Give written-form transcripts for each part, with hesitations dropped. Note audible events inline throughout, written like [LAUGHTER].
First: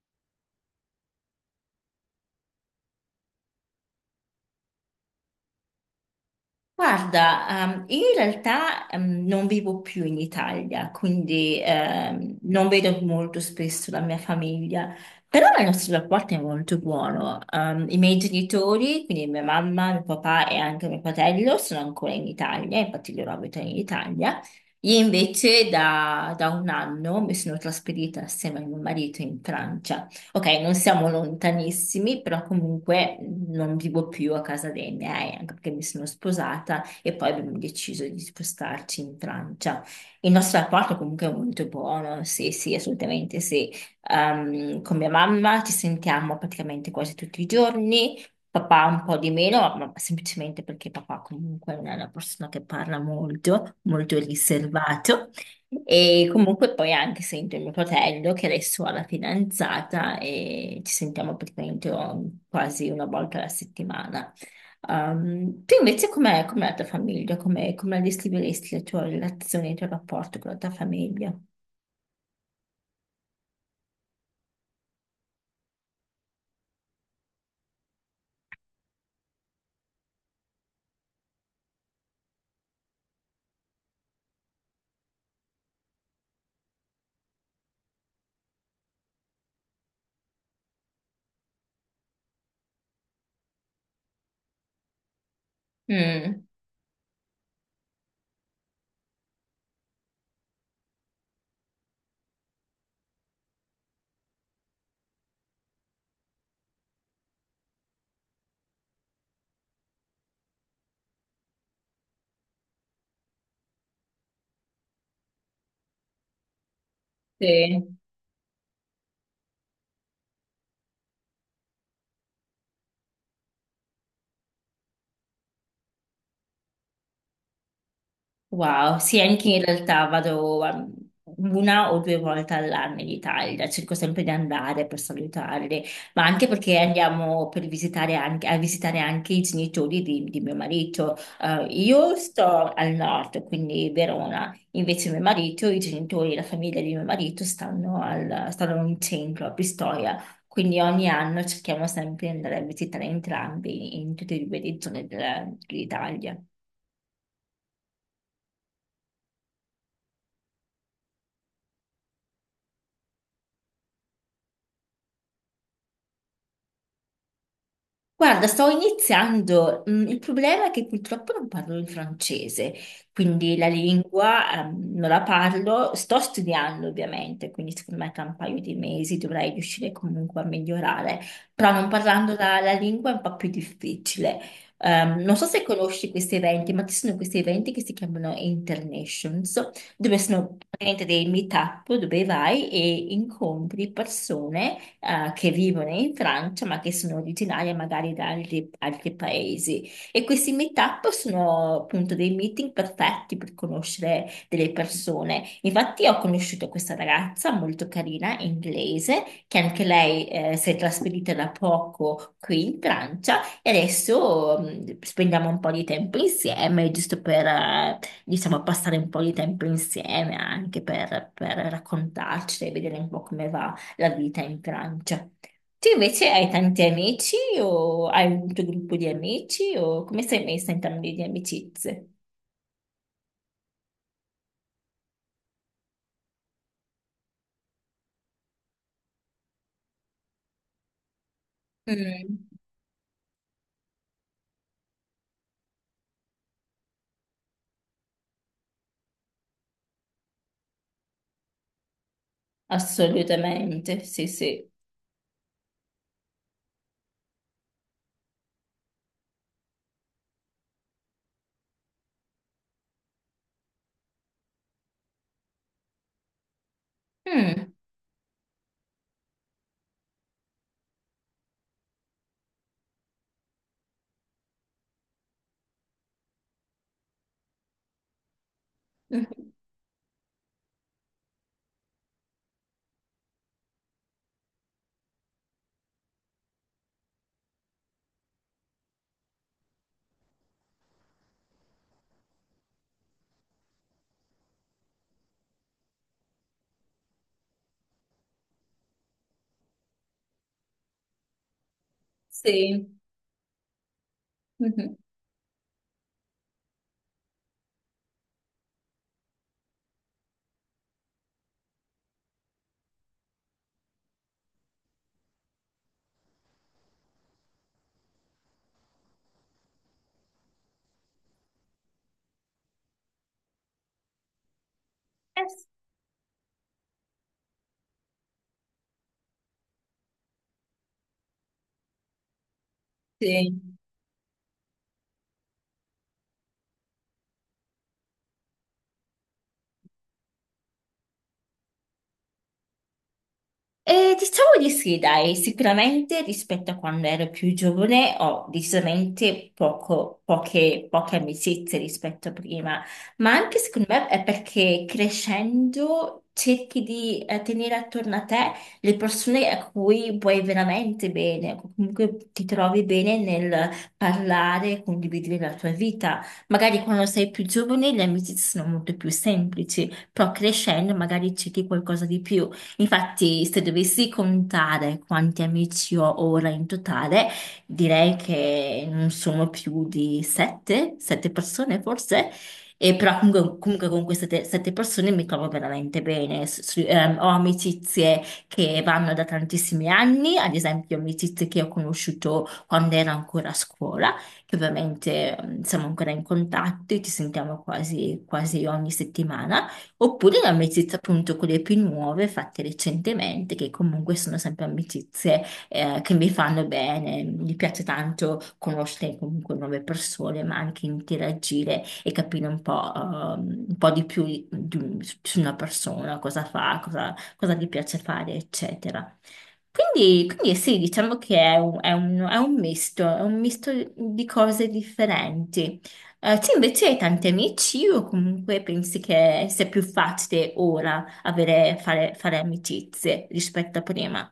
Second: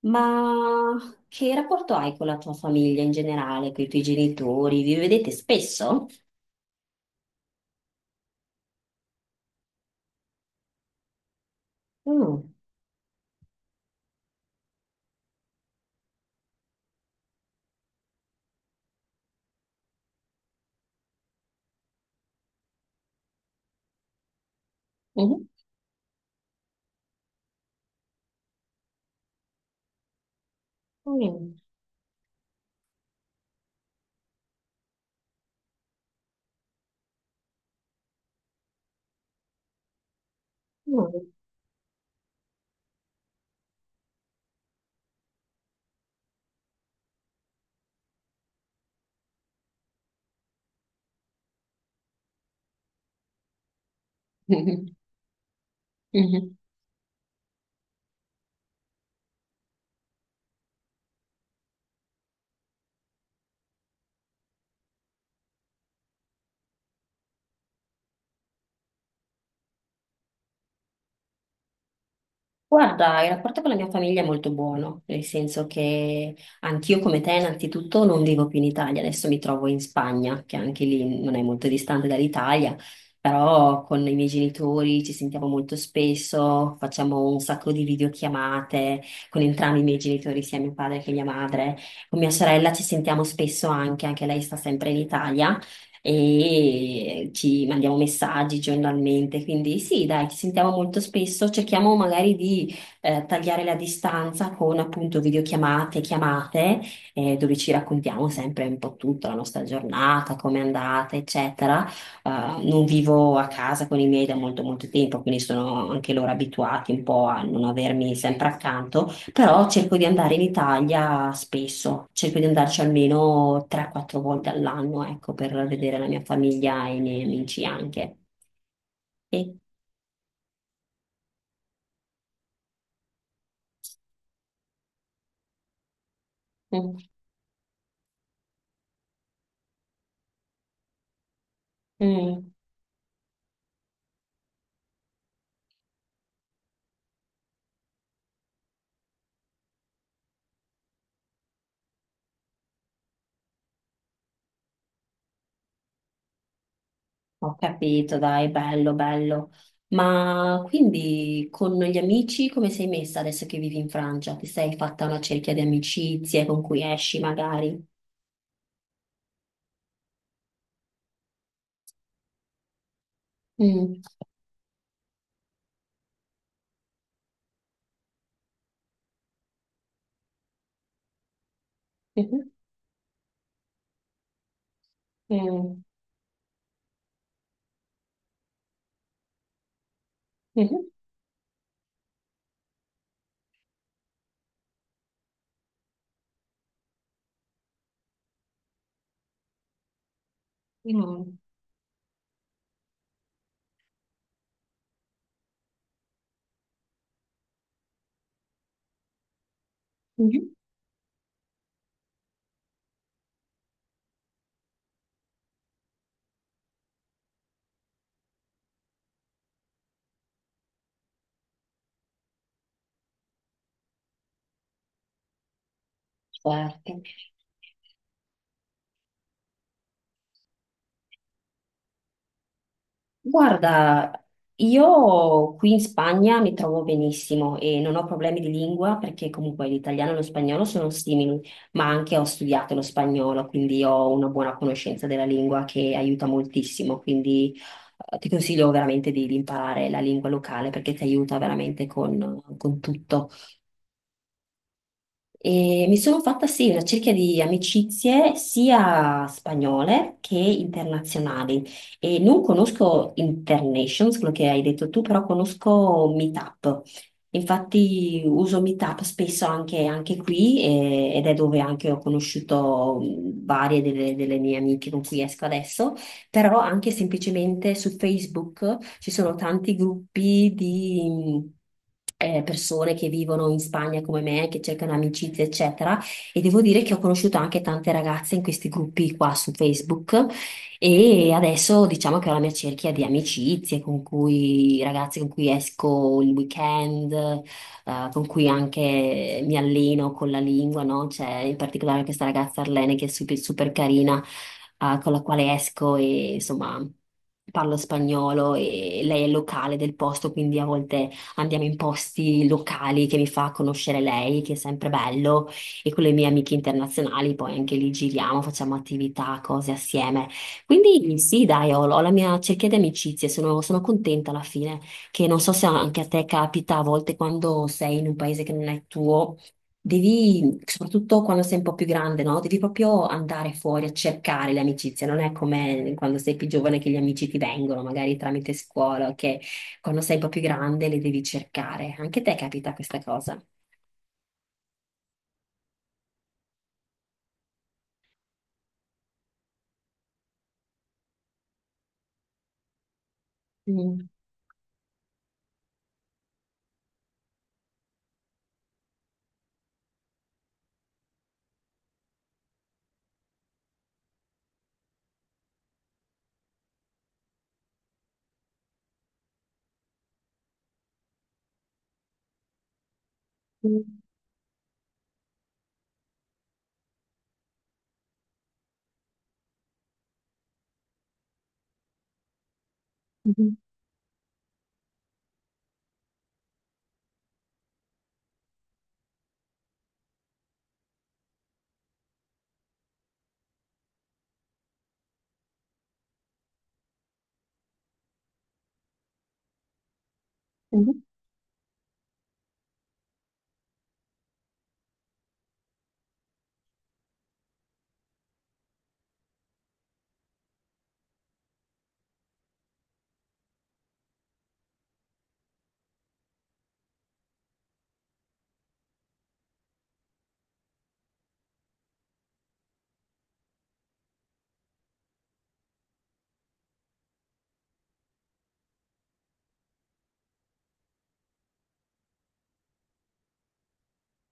Ma che rapporto hai con la tua famiglia in generale, con i tuoi genitori? Vi vedete spesso? Guarda, io in realtà non vivo più in Italia, quindi Mm. non vedo molto spesso la mia famiglia, però il nostro rapporto è molto buono. I miei genitori, quindi mia mamma, mio papà e anche mio fratello, sono ancora in Italia, infatti loro abitano in Italia. Io Mhm. invece da un anno mi sono trasferita assieme a mio marito in Francia. Ok, non siamo lontanissimi, però comunque non vivo più a casa dei miei, anche perché mi sono sposata e poi abbiamo deciso di spostarci in Francia. Il nostro rapporto comunque Mm. è molto buono, sì, sì, assolutamente sì. Con mia mamma ci sentiamo praticamente quasi tutti i giorni, papà un po' di meno, ma semplicemente perché papà comunque non è una persona che parla molto, molto riservato. E Mm. [LAUGHS] comunque poi anche sento mio fratello che adesso ha la fidanzata e ci sentiamo praticamente quasi una volta alla settimana. Tu invece com'è la tua famiglia? Come la descriveresti la tua relazione, il tuo rapporto con la tua famiglia? Guarda, il rapporto con la mia famiglia è molto buono, nel senso che anch'io come te innanzitutto non vivo più in Italia, adesso mi trovo in Spagna, che anche lì non è molto distante dall'Italia, però con i miei genitori ci sentiamo molto spesso, facciamo un sacco di videochiamate con entrambi i miei genitori, sia mio padre che mia madre, con mia sorella ci sentiamo spesso anche lei sta sempre in Italia Mm, e ci mandiamo messaggi giornalmente, quindi sì, dai, ci sentiamo molto spesso, cerchiamo magari di tagliare la distanza con appunto videochiamate, chiamate, dove ci raccontiamo sempre un po' tutta la nostra giornata, come è andata, eccetera. Eh, non vivo a casa con i miei da molto molto tempo, quindi sono anche loro abituati un po' a non sì. avermi sempre accanto. Però cerco di andare in Italia spesso, cerco di andarci almeno 3-4 volte all'anno, ecco, per vedere la mia famiglia e i miei amici anche. Wow, sì, anche E- in realtà vado una o due volte all'anno in Italia, cerco sempre di andare per salutarli, ma anche perché mm. andiamo per a visitare anche i genitori di mio marito. Io Mm. sto al nord, quindi Verona, invece mio marito, i genitori, la famiglia di mio marito stanno in centro, a Pistoia, quindi ogni anno cerchiamo sempre di andare a visitare entrambi in tutte e due le zone dell'Italia. Ho capito, dai, bello, bello. Ma quindi con gli amici come sei messa adesso che vivi in Francia? Ti sei fatta una cerchia di amicizie con cui esci magari? Guarda, sto iniziando. Il problema è che purtroppo non parlo il francese, quindi la Mm. lingua, non la parlo. Sto studiando ovviamente, quindi secondo me tra un paio di mesi dovrei riuscire comunque a migliorare, però non parlando Mhm. la lingua è un po' più difficile. Non so se Mm. conosci questi eventi, ma ci sono questi eventi che si chiamano Internations, dove sono Mhm. praticamente dei meet-up dove vai e incontri persone che vivono in Francia, ma che sono originarie magari da altri paesi. E questi meetup Mm. sono appunto dei meeting perfetti per conoscere delle persone. Infatti, ho conosciuto questa ragazza molto carina, inglese, che anche lei Mhm. Si è trasferita da poco qui in Francia e adesso spendiamo un po' di tempo insieme, giusto per, diciamo, passare un po' di tempo insieme anche per raccontarci e vedere un po' come va la vita in Francia. Tu invece hai tanti Certo. amici o hai un tuo gruppo di amici o come sei messa in termini di amicizie? Guarda, io qui in Spagna mi trovo benissimo e non ho problemi di lingua perché comunque l'italiano e lo spagnolo sono simili, ma anche ho Mm, studiato lo spagnolo, quindi ho una buona conoscenza della lingua che aiuta moltissimo, quindi ti consiglio veramente di imparare la lingua locale perché ti aiuta veramente con tutto. assolutamente, sì, sì. E mi sono fatta sì una cerchia di amicizie sia spagnole che internazionali e non conosco Internations, quello che hai detto tu, però conosco Meetup. Mm. Infatti uso Meetup spesso anche qui ed è dove anche ho conosciuto varie delle mie amiche con cui esco adesso però anche semplicemente su Facebook [LAUGHS] ci sono Mhm. tanti gruppi di persone che vivono in Spagna come me, che cercano amicizie, eccetera. E devo dire che ho conosciuto anche tante ragazze in questi gruppi qua su Facebook e adesso diciamo che ho la mia cerchia di amicizie con cui, ragazze con cui esco il weekend con cui anche mi alleno con la lingua, no? C'è in particolare questa ragazza Sì. Arlene che è super, super carina, Mhm, con la quale esco e insomma parlo spagnolo e lei è locale del posto, quindi a volte andiamo in posti locali che mi fa conoscere lei, che è sempre bello, e con le mie amiche internazionali poi anche lì giriamo, facciamo attività, cose assieme. Quindi sì, dai, ho la mia cerchia di amicizie, sono contenta alla fine che non eh, so se anche a te capita a volte quando sei in un paese che non è tuo, devi, soprattutto quando sei un po' più grande, no? Devi proprio andare sì. fuori a cercare le amicizie, non è come quando sei più giovane che gli amici ti vengono, magari tramite scuola, che quando sei un po' più grande le devi cercare. Anche a te capita questa cosa. E diciamo di sì, dai, sicuramente rispetto a quando ero più giovane ho decisamente poche amicizie rispetto a prima, ma anche secondo me Mm. è perché crescendo cerchi di tenere attorno a te le persone a cui vuoi veramente bene, comunque ti trovi bene nel parlare, condividere la tua vita. Magari quando sei più giovane le amicizie sono molto più semplici, però crescendo magari cerchi qualcosa di più. Infatti, se dovessi contare quanti amici ho ora in totale, direi che non sono più di sette persone forse, e però comunque, Mhm. comunque con queste sette persone mi trovo veramente bene. Ho amicizie che vanno da tantissimi anni, ad esempio amicizie che ho conosciuto quando ero ancora a scuola, che ovviamente siamo ancora in contatto e ci sentiamo quasi quasi ogni settimana. Oppure l'amicizia Mhm. appunto con le più nuove fatte recentemente, che comunque sono sempre amicizie che mi fanno bene. Mi piace tanto conoscere comunque nuove persone, ma anche interagire e capire un po' di più su una persona, cosa fa, cosa gli piace fare, eccetera. Quindi sì, diciamo che è un misto di cose differenti. Te invece hai tanti amici o comunque pensi che sia più facile ora avere, fare amicizie rispetto a prima?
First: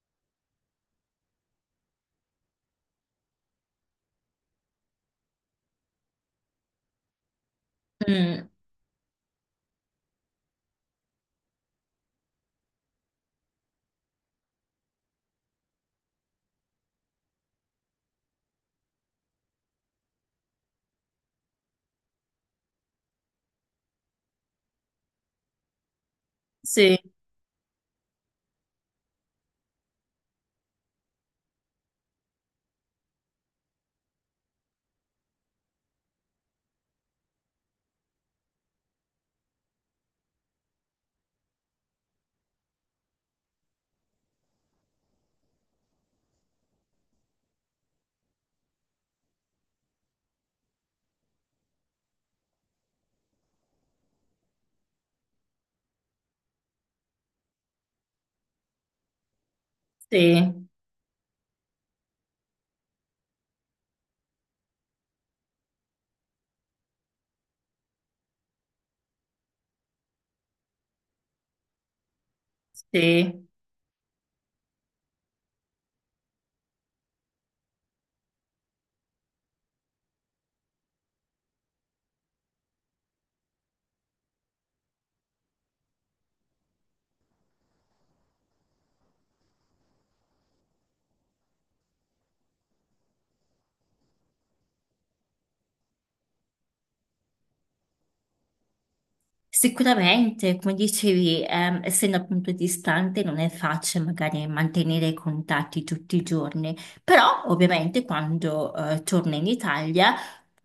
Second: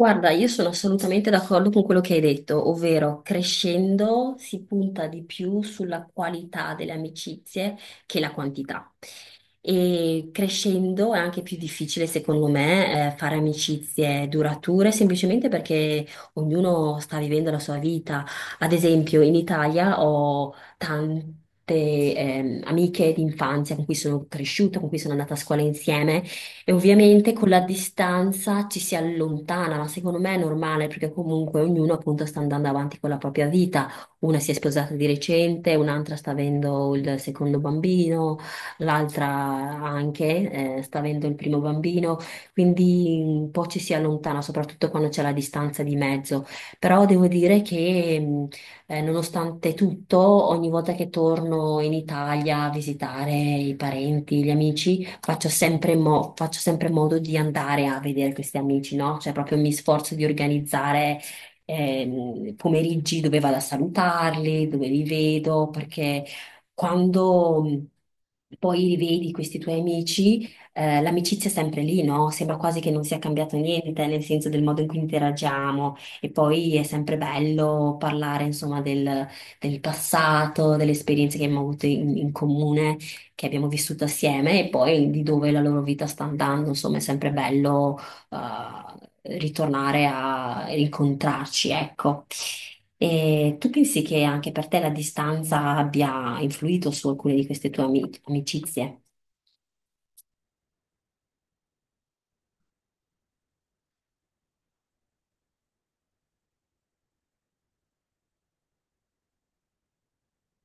Guarda, io sono assolutamente d'accordo con quello che hai detto, ovvero crescendo si punta di più sulla qualità delle amicizie che la Mm, quantità. E crescendo è anche più difficile, secondo me, fare amicizie durature, semplicemente perché ognuno sta vivendo la sua vita. Ad esempio, in Italia ho tante amiche d'infanzia con cui sono cresciuta, con cui sono andata a scuola insieme e sì, ovviamente con la distanza ci si allontana, ma secondo me è normale perché comunque ognuno appunto sta andando avanti con la propria vita. Una si è sposata di recente, un'altra sta avendo il secondo bambino l'altra anche sta avendo il primo bambino, quindi un po' ci si allontana, soprattutto quando c'è la distanza di mezzo. Però devo dire che nonostante tutto, ogni volta che torno in Italia a visitare i parenti, gli amici, faccio sempre, faccio sempre modo di andare a vedere questi amici, no? Cioè proprio mi sforzo di sì, organizzare pomeriggi dove vado a salutarli, dove li vedo, perché quando poi li vedi questi tuoi amici, l'amicizia è sempre lì, no? Sembra quasi che non sia sì. cambiato niente, nel senso del modo in cui interagiamo. E poi è sempre bello parlare, insomma, del passato, delle esperienze che abbiamo avuto in comune, che abbiamo vissuto assieme e poi di dove la loro vita sta andando. Insomma, è sempre bello ritornare a incontrarci, ecco. E tu pensi che anche per te la distanza abbia influito su alcune di queste tue amicizie? Sicuramente, come dicevi, essendo appunto distante non è facile magari mantenere i contatti tutti i giorni, però ovviamente quando torno in Italia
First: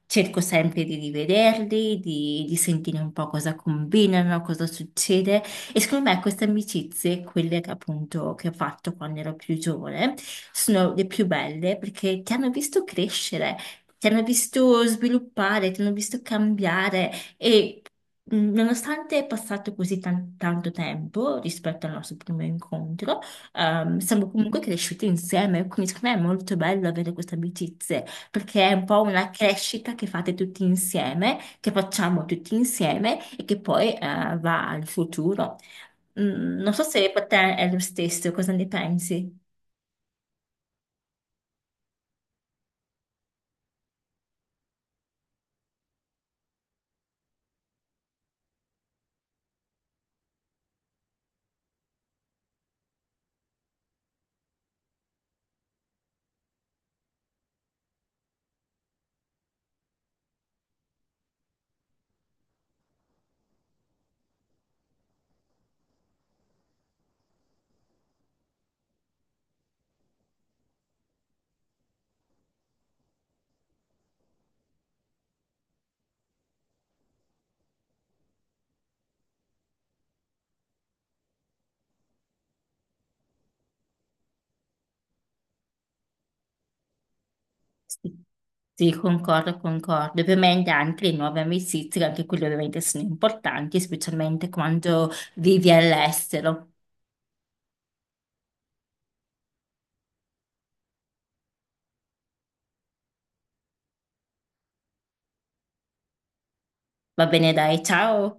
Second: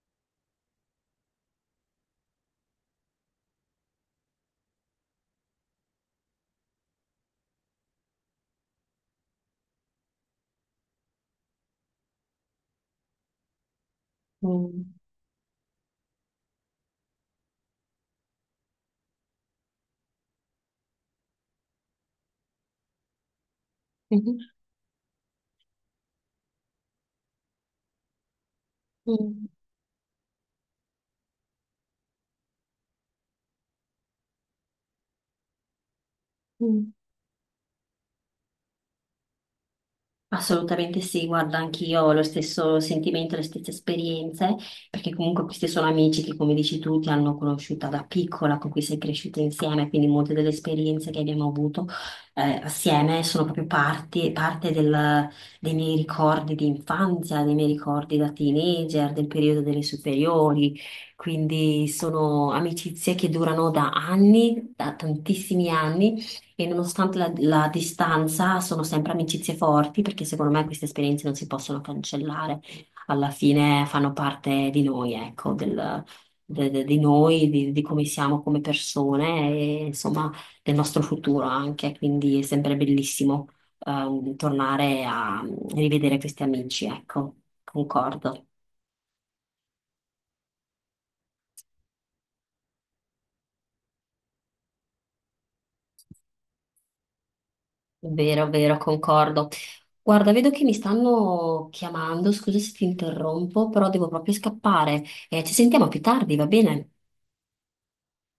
cerco sempre di rivederli, di sentire un po' cosa combinano, cosa succede e secondo me queste amicizie, quelle che appunto che ho fatto quando ero più giovane, sono le più belle perché ti hanno visto crescere, ti hanno visto Mm. sviluppare, ti hanno visto cambiare. E nonostante è passato così tanto tempo rispetto al nostro primo incontro, siamo Mhm. comunque cresciuti insieme, quindi secondo me è molto bello avere queste amicizie, perché è un po' una Mm. crescita che fate tutti insieme, che facciamo tutti insieme e che poi, va al futuro. Non so Mm. se per te è lo stesso, cosa ne pensi? Assolutamente sì, guarda, anch'io ho lo stesso sentimento, le stesse esperienze, perché comunque questi sono amici che, come dici tu, ti hanno conosciuta da piccola, con cui sei cresciuta insieme, quindi molte delle esperienze che abbiamo avuto assieme sono proprio parte dei miei ricordi di infanzia, dei miei ricordi da teenager, del periodo delle superiori, quindi sono amicizie che durano da anni, da tantissimi anni e nonostante la distanza, sono sempre amicizie forti perché secondo me queste esperienze non si possono cancellare. Alla fine fanno parte di noi, ecco, di noi, di come siamo come persone e insomma del nostro futuro anche. Quindi è sempre bellissimo, tornare a rivedere questi amici, ecco, Sì, concordo. sì, concordo, concordo. Ovviamente anche le nuove amicizie, anche quelle ovviamente sono importanti, specialmente quando vivi all'estero. Vero, vero, concordo. Guarda, vedo che mi stanno chiamando, scusa se ti interrompo, però devo proprio scappare. Ci sentiamo più tardi, va bene? Va bene, dai, ciao.